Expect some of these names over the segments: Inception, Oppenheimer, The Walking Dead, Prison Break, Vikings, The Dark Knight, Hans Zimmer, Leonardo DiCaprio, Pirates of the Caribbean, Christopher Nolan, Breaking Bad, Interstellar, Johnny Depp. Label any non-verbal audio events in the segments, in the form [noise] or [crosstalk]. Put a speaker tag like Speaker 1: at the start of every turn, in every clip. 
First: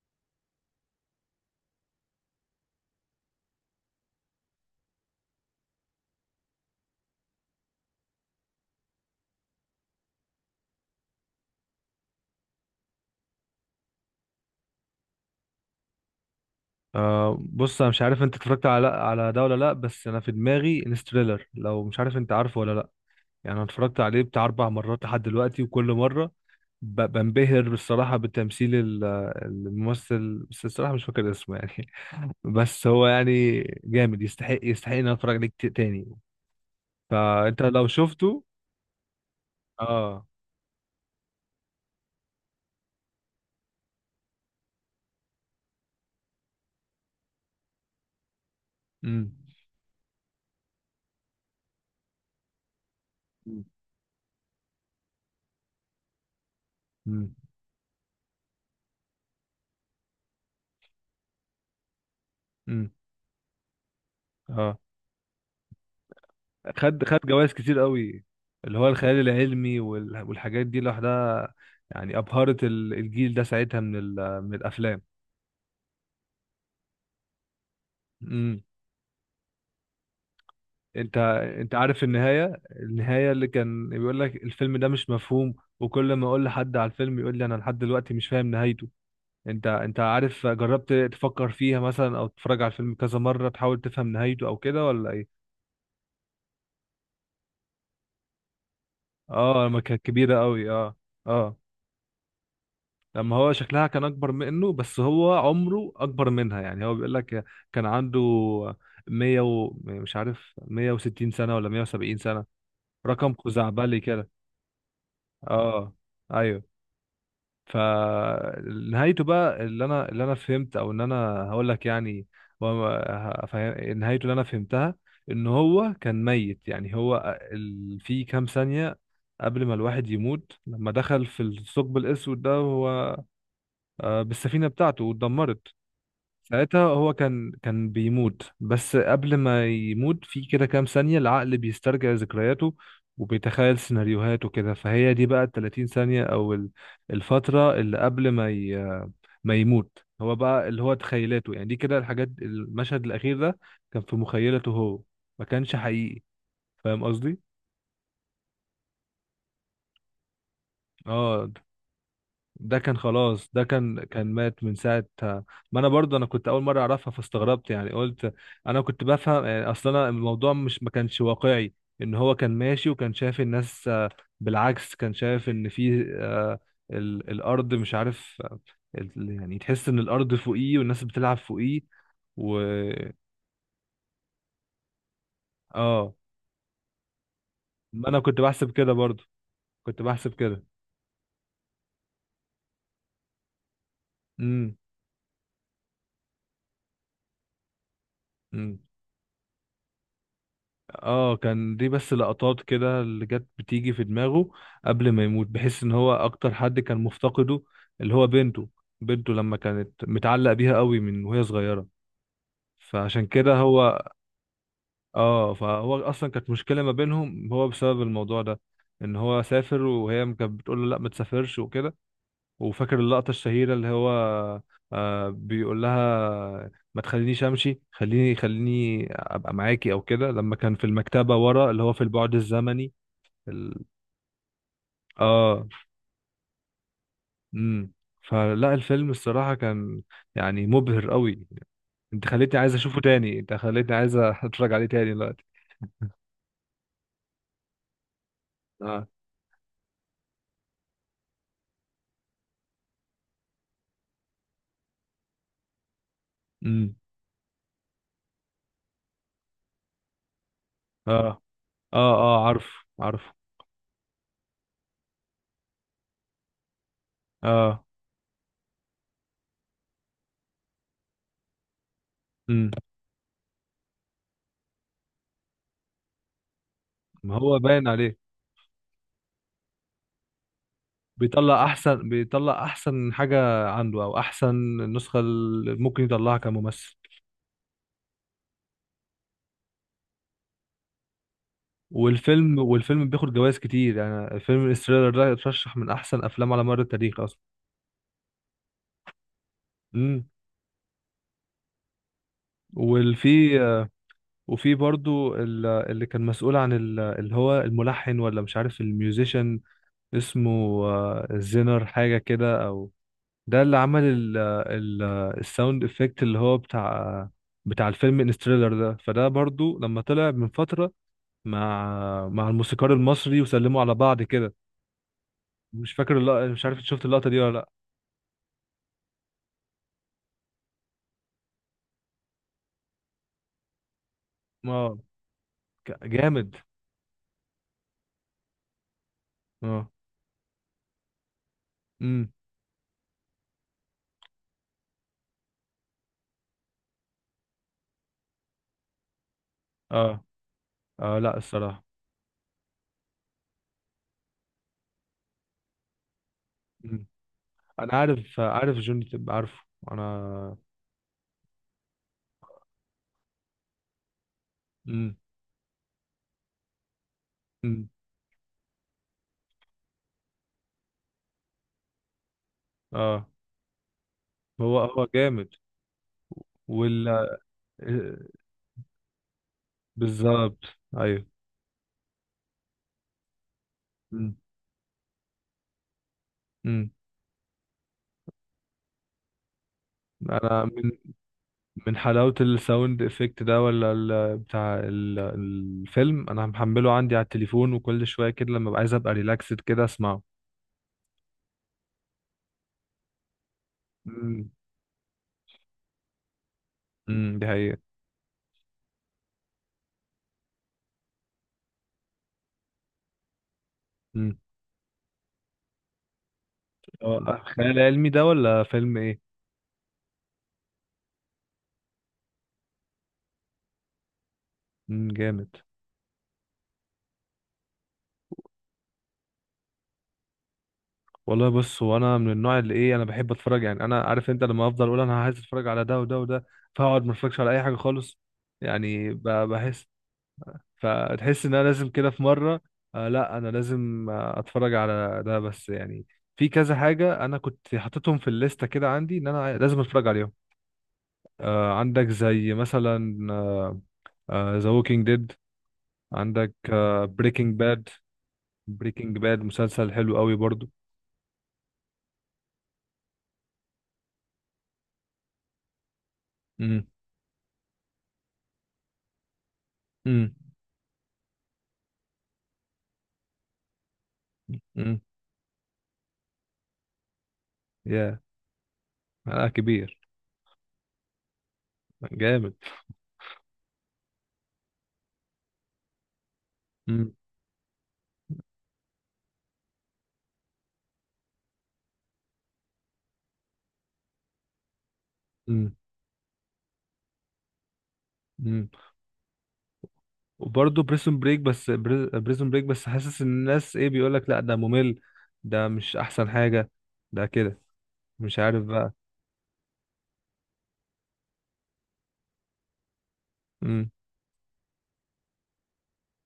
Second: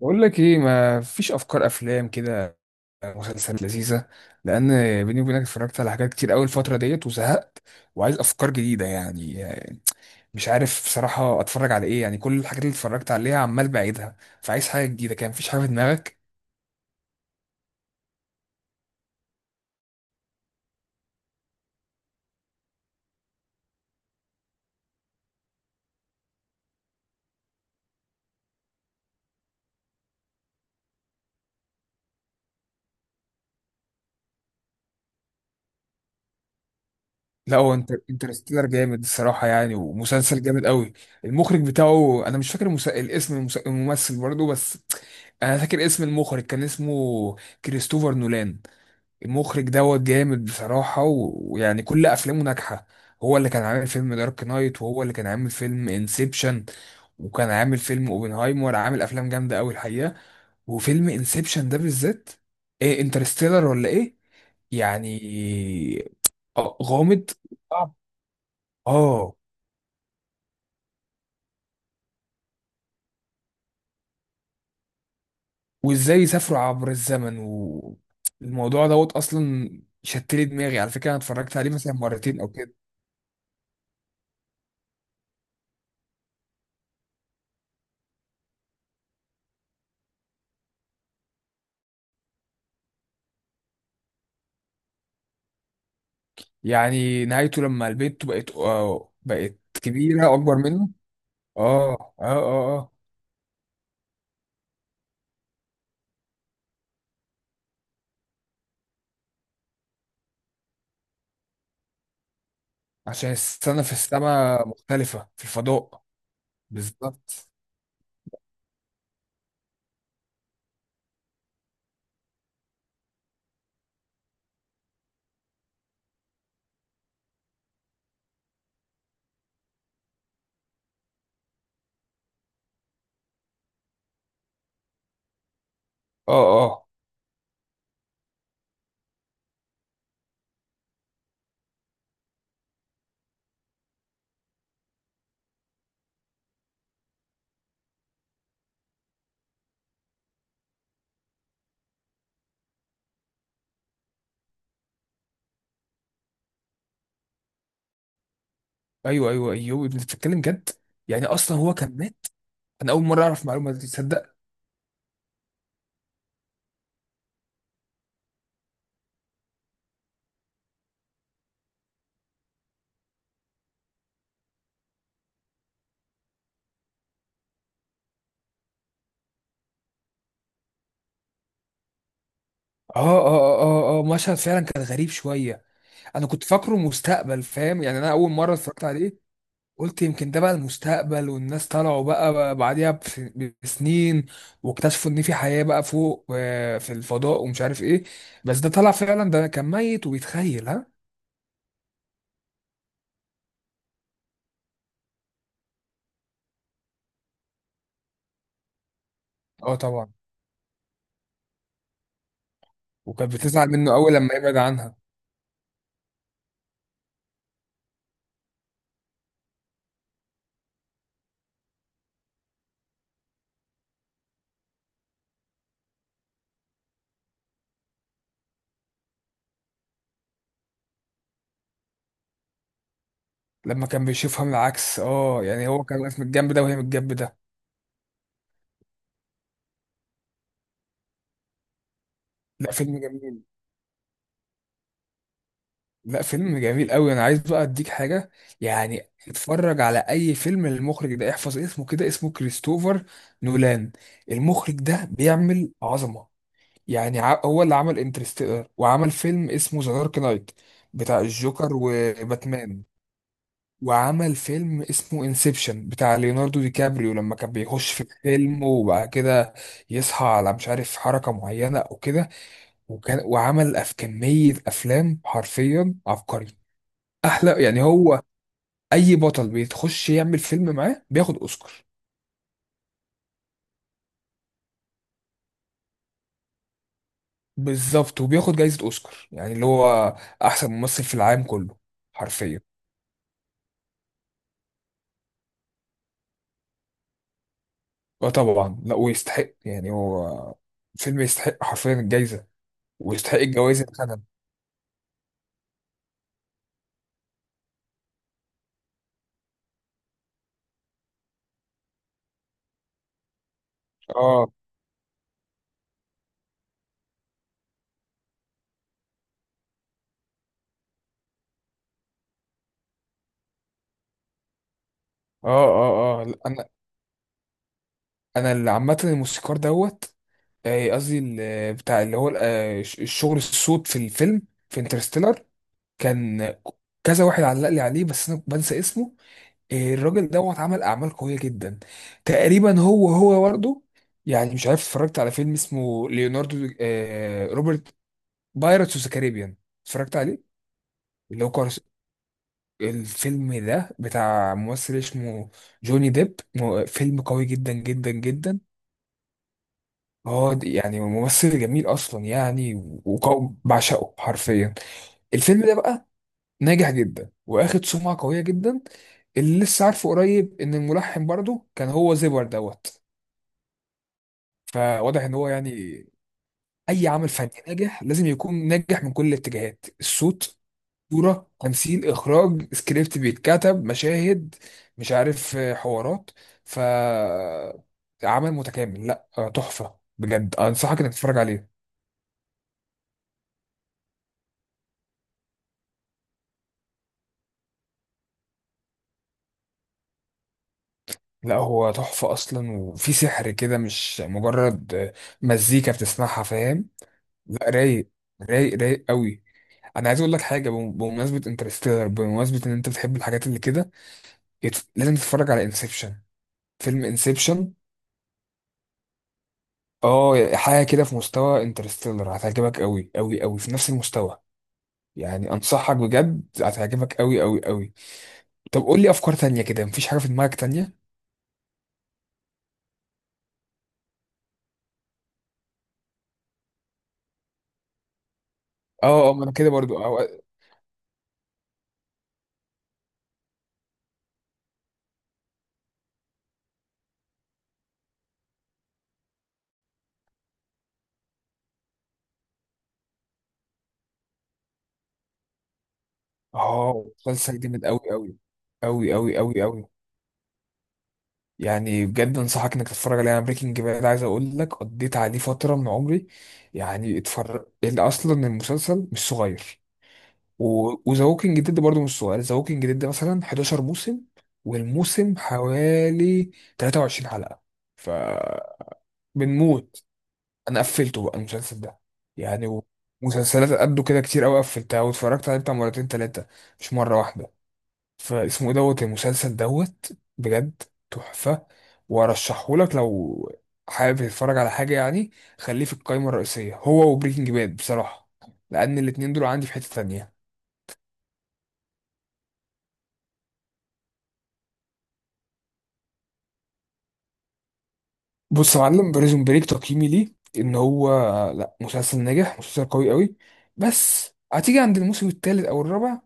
Speaker 1: بقول لك ايه؟ ما فيش افكار افلام كده، مسلسلات لذيذه. لان بيني وبينك اتفرجت على حاجات كتير قوي الفتره ديت وزهقت، وعايز افكار جديده يعني. مش عارف بصراحه اتفرج على ايه، يعني كل الحاجات اللي اتفرجت عليها عمال بعيدها. فعايز حاجه جديده، كان مفيش حاجه في دماغك؟
Speaker 2: بص، انا مش عارف انت اتفرجت على ده ولا لا. بس انا في دماغي انستريلر، لو مش عارف. انت عارفه ولا لا؟ يعني انا اتفرجت عليه بتاع اربع مرات لحد دلوقتي، وكل مره بنبهر بالصراحه بتمثيل الممثل، بس الصراحه مش فاكر اسمه يعني. [laughs] بس هو يعني جامد، يستحق ان أنا اتفرج عليه كتير تاني.
Speaker 1: لا،
Speaker 2: فانت
Speaker 1: هو
Speaker 2: لو
Speaker 1: انت
Speaker 2: شفته.
Speaker 1: انترستيلر جامد الصراحه يعني،
Speaker 2: اه.
Speaker 1: ومسلسل جامد قوي. المخرج بتاعه انا مش فاكر الاسم، الممثل برضه، بس انا فاكر اسم المخرج كان اسمه كريستوفر نولان.
Speaker 2: امم.
Speaker 1: المخرج دوت جامد بصراحة، ويعني كل أفلامه ناجحة. هو اللي كان
Speaker 2: امم.
Speaker 1: عامل فيلم دارك نايت، وهو اللي كان عامل فيلم انسبشن،
Speaker 2: امم.
Speaker 1: وكان عامل فيلم اوبنهايمر. عامل أفلام جامدة أوي الحقيقة، وفيلم انسبشن ده بالذات.
Speaker 2: امم،
Speaker 1: إيه انترستيلر ولا إيه؟
Speaker 2: اه.
Speaker 1: يعني آه،
Speaker 2: خد
Speaker 1: غامض،
Speaker 2: جوائز كتير
Speaker 1: صعب.
Speaker 2: قوي، اللي هو الخيال
Speaker 1: اه،
Speaker 2: العلمي والحاجات دي لوحدها. يعني أبهرت الجيل ده ساعتها من الأفلام.
Speaker 1: وازاي يسافروا عبر الزمن
Speaker 2: امم.
Speaker 1: والموضوع دوت اصلا. شتلي دماغي على فكره، انا
Speaker 2: انت
Speaker 1: اتفرجت عليه
Speaker 2: انت
Speaker 1: مثلا
Speaker 2: عارف،
Speaker 1: مرتين او
Speaker 2: النهاية
Speaker 1: كده.
Speaker 2: النهاية اللي كان بيقول لك الفيلم ده مش مفهوم، وكل ما اقول لحد على الفيلم يقول لي انا لحد دلوقتي مش فاهم نهايته. انت عارف، جربت تفكر فيها مثلا، او تتفرج على الفيلم كذا مرة تحاول تفهم نهايته او كده، ولا ايه؟
Speaker 1: يعني نهايته لما البنت بقت آه، بقت
Speaker 2: اه، لما كانت
Speaker 1: كبيرة
Speaker 2: كبيرة
Speaker 1: أكبر
Speaker 2: قوي،
Speaker 1: منه.
Speaker 2: اه. اه،
Speaker 1: اه اه اه اه،
Speaker 2: لما هو شكلها كان اكبر منه، بس هو عمره اكبر منها. يعني هو بيقول لك كان عنده 100 مش عارف 160 سنة ولا 170 سنة،
Speaker 1: عشان
Speaker 2: رقم
Speaker 1: السنة في
Speaker 2: خزعبلي كده.
Speaker 1: السماء مختلفة في
Speaker 2: اه.
Speaker 1: الفضاء.
Speaker 2: ايوه.
Speaker 1: بالظبط.
Speaker 2: فنهايته بقى اللي انا فهمت، او ان انا هقول لك يعني. نهايته اللي انا فهمتها ان هو كان ميت. يعني هو في كام ثانية قبل ما الواحد يموت، لما دخل في الثقب الاسود ده، هو بالسفينة بتاعته واتدمرت.
Speaker 1: اه
Speaker 2: ساعتها
Speaker 1: اه،
Speaker 2: هو كان بيموت، بس قبل ما يموت في كده كام ثانية، العقل بيسترجع ذكرياته وبيتخيل سيناريوهات وكده. فهي دي بقى ال 30 ثانية، أو الفترة اللي قبل ما ما يموت، هو بقى اللي هو تخيلاته يعني. دي كده الحاجات، المشهد الأخير ده كان في مخيلته هو، ما كانش حقيقي. فاهم قصدي؟
Speaker 1: ايوه ايوه ايوه، انت بتتكلم جد؟ يعني
Speaker 2: اه.
Speaker 1: اصلا هو كان مات.
Speaker 2: ده
Speaker 1: انا
Speaker 2: كان
Speaker 1: اول مرة اعرف
Speaker 2: خلاص، ده
Speaker 1: معلومة دي،
Speaker 2: كان
Speaker 1: تصدق؟
Speaker 2: مات من ساعة. ما انا برضه، انا كنت اول مرة اعرفها فاستغربت، يعني قلت انا كنت بفهم يعني. اصلا انا الموضوع مش ما كانش واقعي، ان هو كان ماشي وكان شايف الناس، بالعكس كان شايف ان في، الارض مش عارف، يعني تحس ان الارض فوقيه والناس بتلعب فوقيه. و.
Speaker 1: اه اه اه اه آه، مشهد فعلا كان غريب شوية.
Speaker 2: اه.
Speaker 1: انا كنت فاكره مستقبل، فاهم؟ يعني
Speaker 2: ما
Speaker 1: انا
Speaker 2: انا
Speaker 1: اول
Speaker 2: كنت
Speaker 1: مرة
Speaker 2: بحسب
Speaker 1: اتفرجت
Speaker 2: كده
Speaker 1: عليه
Speaker 2: برضه، كنت
Speaker 1: قلت يمكن
Speaker 2: بحسب
Speaker 1: ده بقى
Speaker 2: كده.
Speaker 1: المستقبل، والناس طلعوا بقى بعديها بسنين،
Speaker 2: امم.
Speaker 1: واكتشفوا ان في حياة بقى فوق آه، في الفضاء ومش عارف ايه. بس ده
Speaker 2: امم.
Speaker 1: طلع فعلا ده كان ميت وبيتخيل، ها.
Speaker 2: اه، كان دي بس لقطات كده اللي جت بتيجي في دماغه قبل ما يموت، بحيث ان هو اكتر حد كان مفتقده اللي هو بنته. بنته لما
Speaker 1: اه
Speaker 2: كانت
Speaker 1: طبعا.
Speaker 2: متعلق بيها قوي من وهي صغيرة، فعشان
Speaker 1: وكانت
Speaker 2: كده
Speaker 1: بتزعل منه
Speaker 2: هو.
Speaker 1: قوي لما يبعد عنها.
Speaker 2: اه، فهو اصلا كانت مشكلة ما بينهم هو بسبب الموضوع ده، ان هو سافر وهي كانت بتقول له لا ما تسافرش وكده. وفاكر اللقطة الشهيرة اللي هو، بيقول لها ما تخلينيش امشي، خليني خليني ابقى معاكي او كده، لما كان في المكتبة ورا اللي هو في البعد الزمني ال...
Speaker 1: لما كان بيشوفها من العكس، اه،
Speaker 2: اه.
Speaker 1: يعني هو كان واقف من الجنب ده، وهي من الجنب ده.
Speaker 2: امم. فلا الفيلم الصراحة كان، يعني مبهر قوي. انت خليتني
Speaker 1: لا،
Speaker 2: عايز
Speaker 1: فيلم
Speaker 2: اشوفه تاني،
Speaker 1: جميل.
Speaker 2: انت خليتني عايز [laughs] اتفرج عليه تاني دلوقتي.
Speaker 1: لا، فيلم جميل قوي. انا عايز بقى اديك حاجة
Speaker 2: اه.
Speaker 1: يعني، اتفرج على اي فيلم للمخرج ده. احفظ اسمه كده، اسمه كريستوفر نولان. المخرج ده بيعمل عظمة.
Speaker 2: امم.
Speaker 1: يعني هو اللي عمل انترستيلر، وعمل فيلم اسمه ذا دارك نايت بتاع
Speaker 2: اه.
Speaker 1: الجوكر
Speaker 2: اه. اه. عارف.
Speaker 1: وباتمان،
Speaker 2: عارف.
Speaker 1: وعمل فيلم اسمه انسبشن بتاع ليوناردو دي كابريو، لما كان
Speaker 2: اه.
Speaker 1: بيخش في الفيلم وبعد كده يصحى على مش عارف حركة معينة او كده.
Speaker 2: امم.
Speaker 1: وعمل كمية افلام، حرفيا عبقري.
Speaker 2: ما هو
Speaker 1: احلى يعني،
Speaker 2: باين عليه.
Speaker 1: هو اي بطل بيتخش يعمل فيلم معاه بياخد اوسكار.
Speaker 2: بيطلع احسن حاجه عنده، او احسن النسخه اللي ممكن يطلعها كممثل.
Speaker 1: بالظبط، وبياخد جايزة اوسكار يعني، اللي هو احسن ممثل في العالم كله.
Speaker 2: والفيلم
Speaker 1: حرفيا.
Speaker 2: والفيلم بياخد جوائز كتير، يعني فيلم انستيلر ده اترشح من احسن افلام على مر التاريخ اصلا.
Speaker 1: اه طبعا، لا ويستحق، يعني
Speaker 2: امم.
Speaker 1: هو فيلم يستحق حرفيا الجايزه، ويستحق
Speaker 2: والفي
Speaker 1: الجوائز اللي خدها.
Speaker 2: وفي برضو اللي كان مسؤول عن اللي هو الملحن، ولا مش عارف الميوزيشن، اسمه زينر حاجه كده، او ده اللي عمل ال
Speaker 1: اه
Speaker 2: ال الساوند افكت اللي هو بتاع الفيلم انستيلر ده. فده برضو لما طلع من فتره مع الموسيقار المصري وسلموا على بعض كده.
Speaker 1: اه
Speaker 2: مش فاكر
Speaker 1: اه اه، لا،
Speaker 2: اللقطة، مش
Speaker 1: انا
Speaker 2: عارف إنت شفت اللقطة دي ولا لا.
Speaker 1: انا اللي عامه الموسيقار دوت آه، قصدي بتاع اللي هو آه، الشغل الصوت في الفيلم، في
Speaker 2: اه.
Speaker 1: انترستيلر.
Speaker 2: جامد.
Speaker 1: كان كذا واحد علق لي عليه، بس انا بنسى اسمه.
Speaker 2: اه.
Speaker 1: آه، الراجل دوت عمل اعمال قويه جدا.
Speaker 2: امم.
Speaker 1: تقريبا هو برضه يعني، مش عارف اتفرجت على فيلم اسمه ليوناردو آه، روبرت، بايرتس اوف ذا كاريبيان؟ اتفرجت
Speaker 2: اه.
Speaker 1: عليه؟
Speaker 2: اه، لا
Speaker 1: اللي هو
Speaker 2: الصراحة.
Speaker 1: الفيلم ده بتاع ممثل اسمه جوني ديب.
Speaker 2: مم.
Speaker 1: فيلم قوي جدا
Speaker 2: انا
Speaker 1: جدا جدا.
Speaker 2: عارف جوني تب، عارفه
Speaker 1: هو
Speaker 2: انا.
Speaker 1: يعني ممثل جميل اصلا يعني، بعشقه حرفيا.
Speaker 2: امم.
Speaker 1: الفيلم ده بقى ناجح جدا، واخد
Speaker 2: امم.
Speaker 1: سمعة قوية جدا. اللي لسه عارفه قريب ان الملحن برضه كان هو زيبر دوت.
Speaker 2: اه، هو هو
Speaker 1: فواضح ان
Speaker 2: جامد.
Speaker 1: هو يعني
Speaker 2: وال
Speaker 1: اي عمل
Speaker 2: آه،
Speaker 1: فني ناجح لازم يكون ناجح من كل الاتجاهات: الصوت،
Speaker 2: بالظبط. ايوه.
Speaker 1: صورة، تمثيل، إخراج، سكريبت بيتكتب،
Speaker 2: امم.
Speaker 1: مشاهد، مش عارف آه، حوارات. ف
Speaker 2: امم.
Speaker 1: عمل متكامل، لا آه، تحفة بجد.
Speaker 2: انا من
Speaker 1: أنصحك إنك تتفرج عليه.
Speaker 2: من حلاوة الساوند افكت ده، ولا الفيلم، انا محمله عندي على التليفون، وكل شوية كده لما ابقى عايز ابقى ريلاكسد كده اسمعه.
Speaker 1: لا هو تحفة أصلا، وفي سحر كده، مش
Speaker 2: امم.
Speaker 1: مجرد آه، مزيكا بتسمعها، فاهم؟
Speaker 2: امم، دي
Speaker 1: لا
Speaker 2: حقيقة.
Speaker 1: رايق، رايق رايق قوي. أنا عايز أقول لك حاجة بمناسبة انترستيلر، بمناسبة إن أنت بتحب الحاجات اللي كده،
Speaker 2: امم.
Speaker 1: لازم تتفرج على انسبشن. فيلم
Speaker 2: اه، خيال
Speaker 1: انسبشن.
Speaker 2: العلمي ده ولا فيلم ايه؟
Speaker 1: اه، حاجه كده في مستوى انترستيلر، هتعجبك قوي قوي قوي. في نفس المستوى
Speaker 2: امم. جامد.
Speaker 1: يعني، انصحك بجد هتعجبك قوي قوي قوي. طب قول لي افكار تانية كده، مفيش حاجه في دماغك تانية؟
Speaker 2: والله بص، هو انا من النوع اللي ايه، انا بحب اتفرج يعني. انا عارف انت، لما افضل اقول انا عايز اتفرج على ده وده وده، فاقعد ما اتفرجش على اي حاجة خالص. يعني
Speaker 1: اه اه، ما انا كده
Speaker 2: بحس،
Speaker 1: برضو، اه.
Speaker 2: فتحس ان انا لازم كده في مرة، آه لا انا لازم اتفرج على ده بس يعني. في كذا حاجة انا كنت حاططهم في الليستة كده عندي، ان انا لازم اتفرج عليهم. عندك زي مثلا ذا ووكينج ديد. عندك
Speaker 1: اه،
Speaker 2: بريكنج
Speaker 1: مسلسل جامد
Speaker 2: باد.
Speaker 1: قوي قوي. قوي
Speaker 2: بريكنج
Speaker 1: قوي
Speaker 2: باد
Speaker 1: قوي قوي،
Speaker 2: مسلسل حلو قوي برضو.
Speaker 1: يعني بجد انصحك انك تتفرج عليه. انا بريكنج باد عايز اقول لك قضيت عليه فتره من عمري.
Speaker 2: امم.
Speaker 1: يعني اتفرج، اصلا المسلسل مش صغير،
Speaker 2: امم.
Speaker 1: وذا ووكينج ديد برضه مش صغير. ذا ووكينج ديد مثلا 11 موسم،
Speaker 2: امم.
Speaker 1: والموسم حوالي 23 حلقة. ف
Speaker 2: يا، آه كبير.
Speaker 1: بنموت. انا قفلته بقى المسلسل ده
Speaker 2: جامد.
Speaker 1: يعني. مسلسلات قده كده كتير قوي قفلتها واتفرجت عليه بتاع مرتين تلاتة، مش
Speaker 2: امم.
Speaker 1: مرة واحدة. فاسمه ايه دوت المسلسل دوت، بجد تحفة، وارشحه لك لو حابب تتفرج على حاجة يعني.
Speaker 2: امم.
Speaker 1: خليه في القائمة الرئيسية، هو وبريكنج باد بصراحة،
Speaker 2: امم.
Speaker 1: لأن الاتنين دول عندي في حتة تانية.
Speaker 2: وبرضه بريسون بريك، بس حاسس ان الناس ايه بيقول لك لا، ده ممل، ده مش احسن حاجة، ده كده، مش عارف
Speaker 1: بص يا
Speaker 2: بقى.
Speaker 1: معلم، بريزون بريك تقييمي ليه ان هو، لا مسلسل ناجح، مسلسل قوي قوي،
Speaker 2: امم.
Speaker 1: بس هتيجي عند الموسم الثالث او الرابع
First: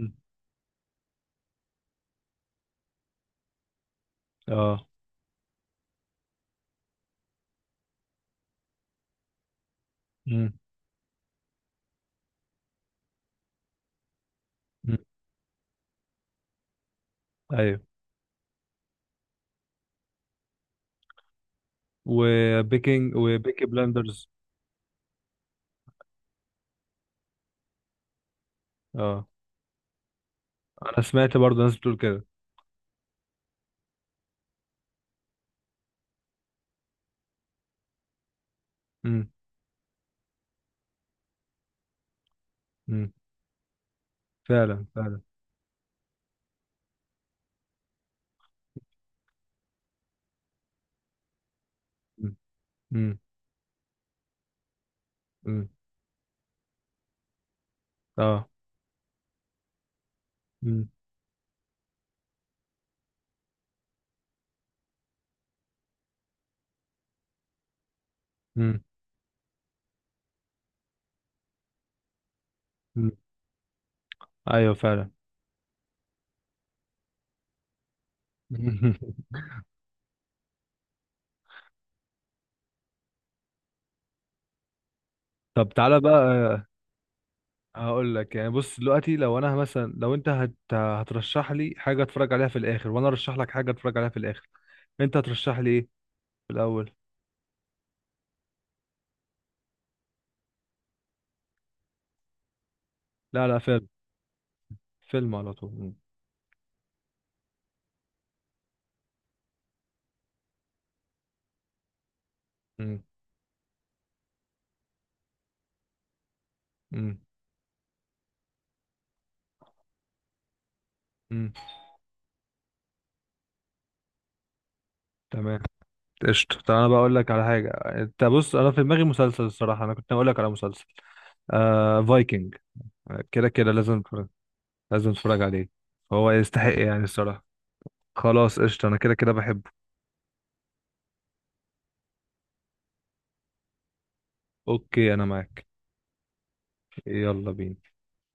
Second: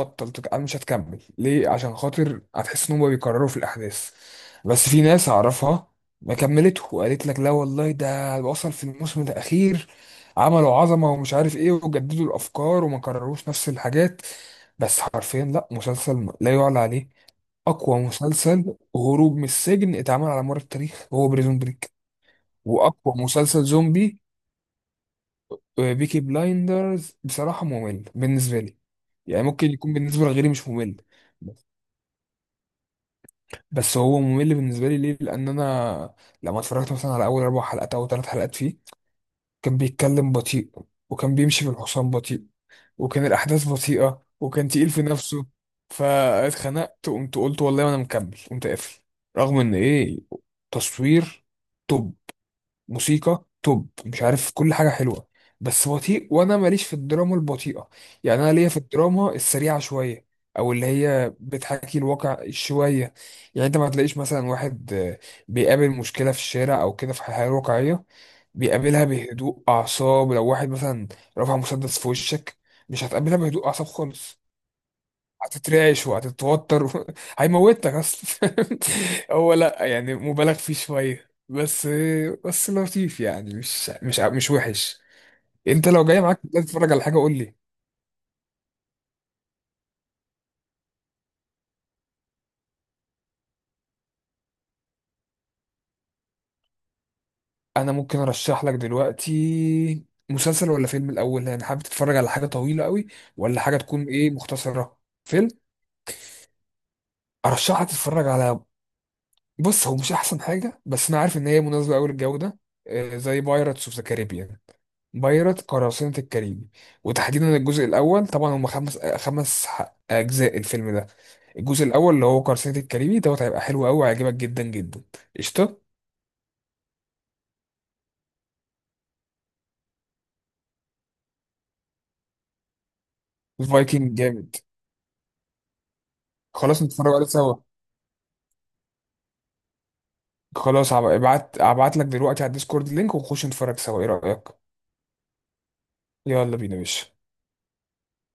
Speaker 2: أمم.
Speaker 1: مش هتكمل ليه، عشان خاطر هتحس ان هم بيكرروا في الاحداث.
Speaker 2: اه.
Speaker 1: بس في ناس اعرفها ما كملته وقالت لك لا والله ده وصل في الموسم الاخير،
Speaker 2: امم.
Speaker 1: عملوا عظمه ومش عارف ايه، وجددوا الافكار وما كرروش نفس الحاجات.
Speaker 2: أمم.
Speaker 1: بس حرفيا لا مسلسل لا يعلى عليه.
Speaker 2: ايوه.
Speaker 1: اقوى مسلسل هروب من السجن اتعمل على مر التاريخ هو بريزون بريك، واقوى مسلسل
Speaker 2: وبيكي
Speaker 1: زومبي.
Speaker 2: بلاندرز.
Speaker 1: بيكي بلايندرز بصراحه ممل بالنسبه لي،
Speaker 2: اه.
Speaker 1: يعني ممكن يكون بالنسبه لغيري مش ممل،
Speaker 2: انا سمعت برضه ناس بتقول كده.
Speaker 1: بس هو ممل بالنسبه لي ليه؟ لان انا لما اتفرجت مثلا على اول اربع حلقات او ثلاث حلقات فيه،
Speaker 2: امم.
Speaker 1: كان بيتكلم بطيء، وكان بيمشي بالحصان بطيء،
Speaker 2: امم.
Speaker 1: وكان الاحداث بطيئه، وكان
Speaker 2: فعلا
Speaker 1: تقيل في
Speaker 2: فعلا.
Speaker 1: نفسه. فاتخنقت وقمت قلت والله انا مكمل، قمت قافل. رغم ان ايه، تصوير توب،
Speaker 2: امم. امم.
Speaker 1: موسيقى توب، مش عارف كل حاجة حلوة،
Speaker 2: أمم.
Speaker 1: بس بطيء. وانا ماليش في الدراما البطيئة، يعني
Speaker 2: اه.
Speaker 1: انا ليا في الدراما السريعة شوية، او اللي
Speaker 2: مم.
Speaker 1: هي بتحكي الواقع شوية. يعني انت ما تلاقيش مثلا واحد آه، بيقابل مشكلة في الشارع او كده في الحياة الواقعية
Speaker 2: مم.
Speaker 1: بيقابلها بهدوء اعصاب. لو واحد مثلا رفع مسدس في وشك، مش
Speaker 2: مم.
Speaker 1: هتقابلها بهدوء اعصاب خالص،
Speaker 2: ايوه فعلا.
Speaker 1: هتترعش وهتتوتر و... [laughs] هيموتك اصلا.
Speaker 2: [laughs]
Speaker 1: [laughs] هو لا يعني مبالغ فيه شويه، بس بس لطيف يعني، مش وحش.
Speaker 2: طب
Speaker 1: انت
Speaker 2: تعالى
Speaker 1: لو جاي
Speaker 2: بقى.
Speaker 1: معاك تتفرج على حاجه قول لي.
Speaker 2: هقول لك يعني، بص دلوقتي لو انا مثلا، لو انت هترشح لي حاجه اتفرج عليها في الاخر، وانا ارشح لك حاجه اتفرج عليها في الاخر. انت هترشح لي ايه في الاول؟
Speaker 1: انا ممكن ارشح لك دلوقتي مسلسل ولا فيلم الاول؟ يعني حابب تتفرج على حاجه طويله قوي،
Speaker 2: لا لا،
Speaker 1: ولا حاجه
Speaker 2: فيلم.
Speaker 1: تكون ايه مختصره؟
Speaker 2: فيلم
Speaker 1: فيلم.
Speaker 2: على طول. مم.
Speaker 1: ارشحك تتفرج على، بص هو مش احسن حاجه بس انا عارف ان هي مناسبه قوي للجو ده،
Speaker 2: مم.
Speaker 1: آه، زي بايرتس اوف ذا كاريبيان، بيرت قراصنة الكاريبي.
Speaker 2: مم.
Speaker 1: وتحديدا الجزء الأول، طبعا هم خمس أجزاء الفيلم ده.
Speaker 2: مم.
Speaker 1: الجزء الأول اللي هو قراصنة الكاريبي دوت هيبقى حلو أوي، هيعجبك جدا جدا.
Speaker 2: تمام.
Speaker 1: قشطة.
Speaker 2: قشطه. طب انا بقى اقول لك على حاجه، انت بص انا في دماغي مسلسل الصراحه، انا كنت هقول لك على مسلسل، فايكنج. كده كده لازم
Speaker 1: فايكنج جامد،
Speaker 2: لازم اتفرج عليه. هو يستحق
Speaker 1: خلاص
Speaker 2: يعني
Speaker 1: نتفرج عليه
Speaker 2: الصراحه.
Speaker 1: سوا.
Speaker 2: خلاص قشطه، انا كده كده بحبه.
Speaker 1: ابعت لك دلوقتي على الديسكورد لينك ونخش نتفرج سوا، ايه رأيك؟
Speaker 2: اوكي، انا معاك.
Speaker 1: يلا بينا يا باشا.
Speaker 2: يلا بينا.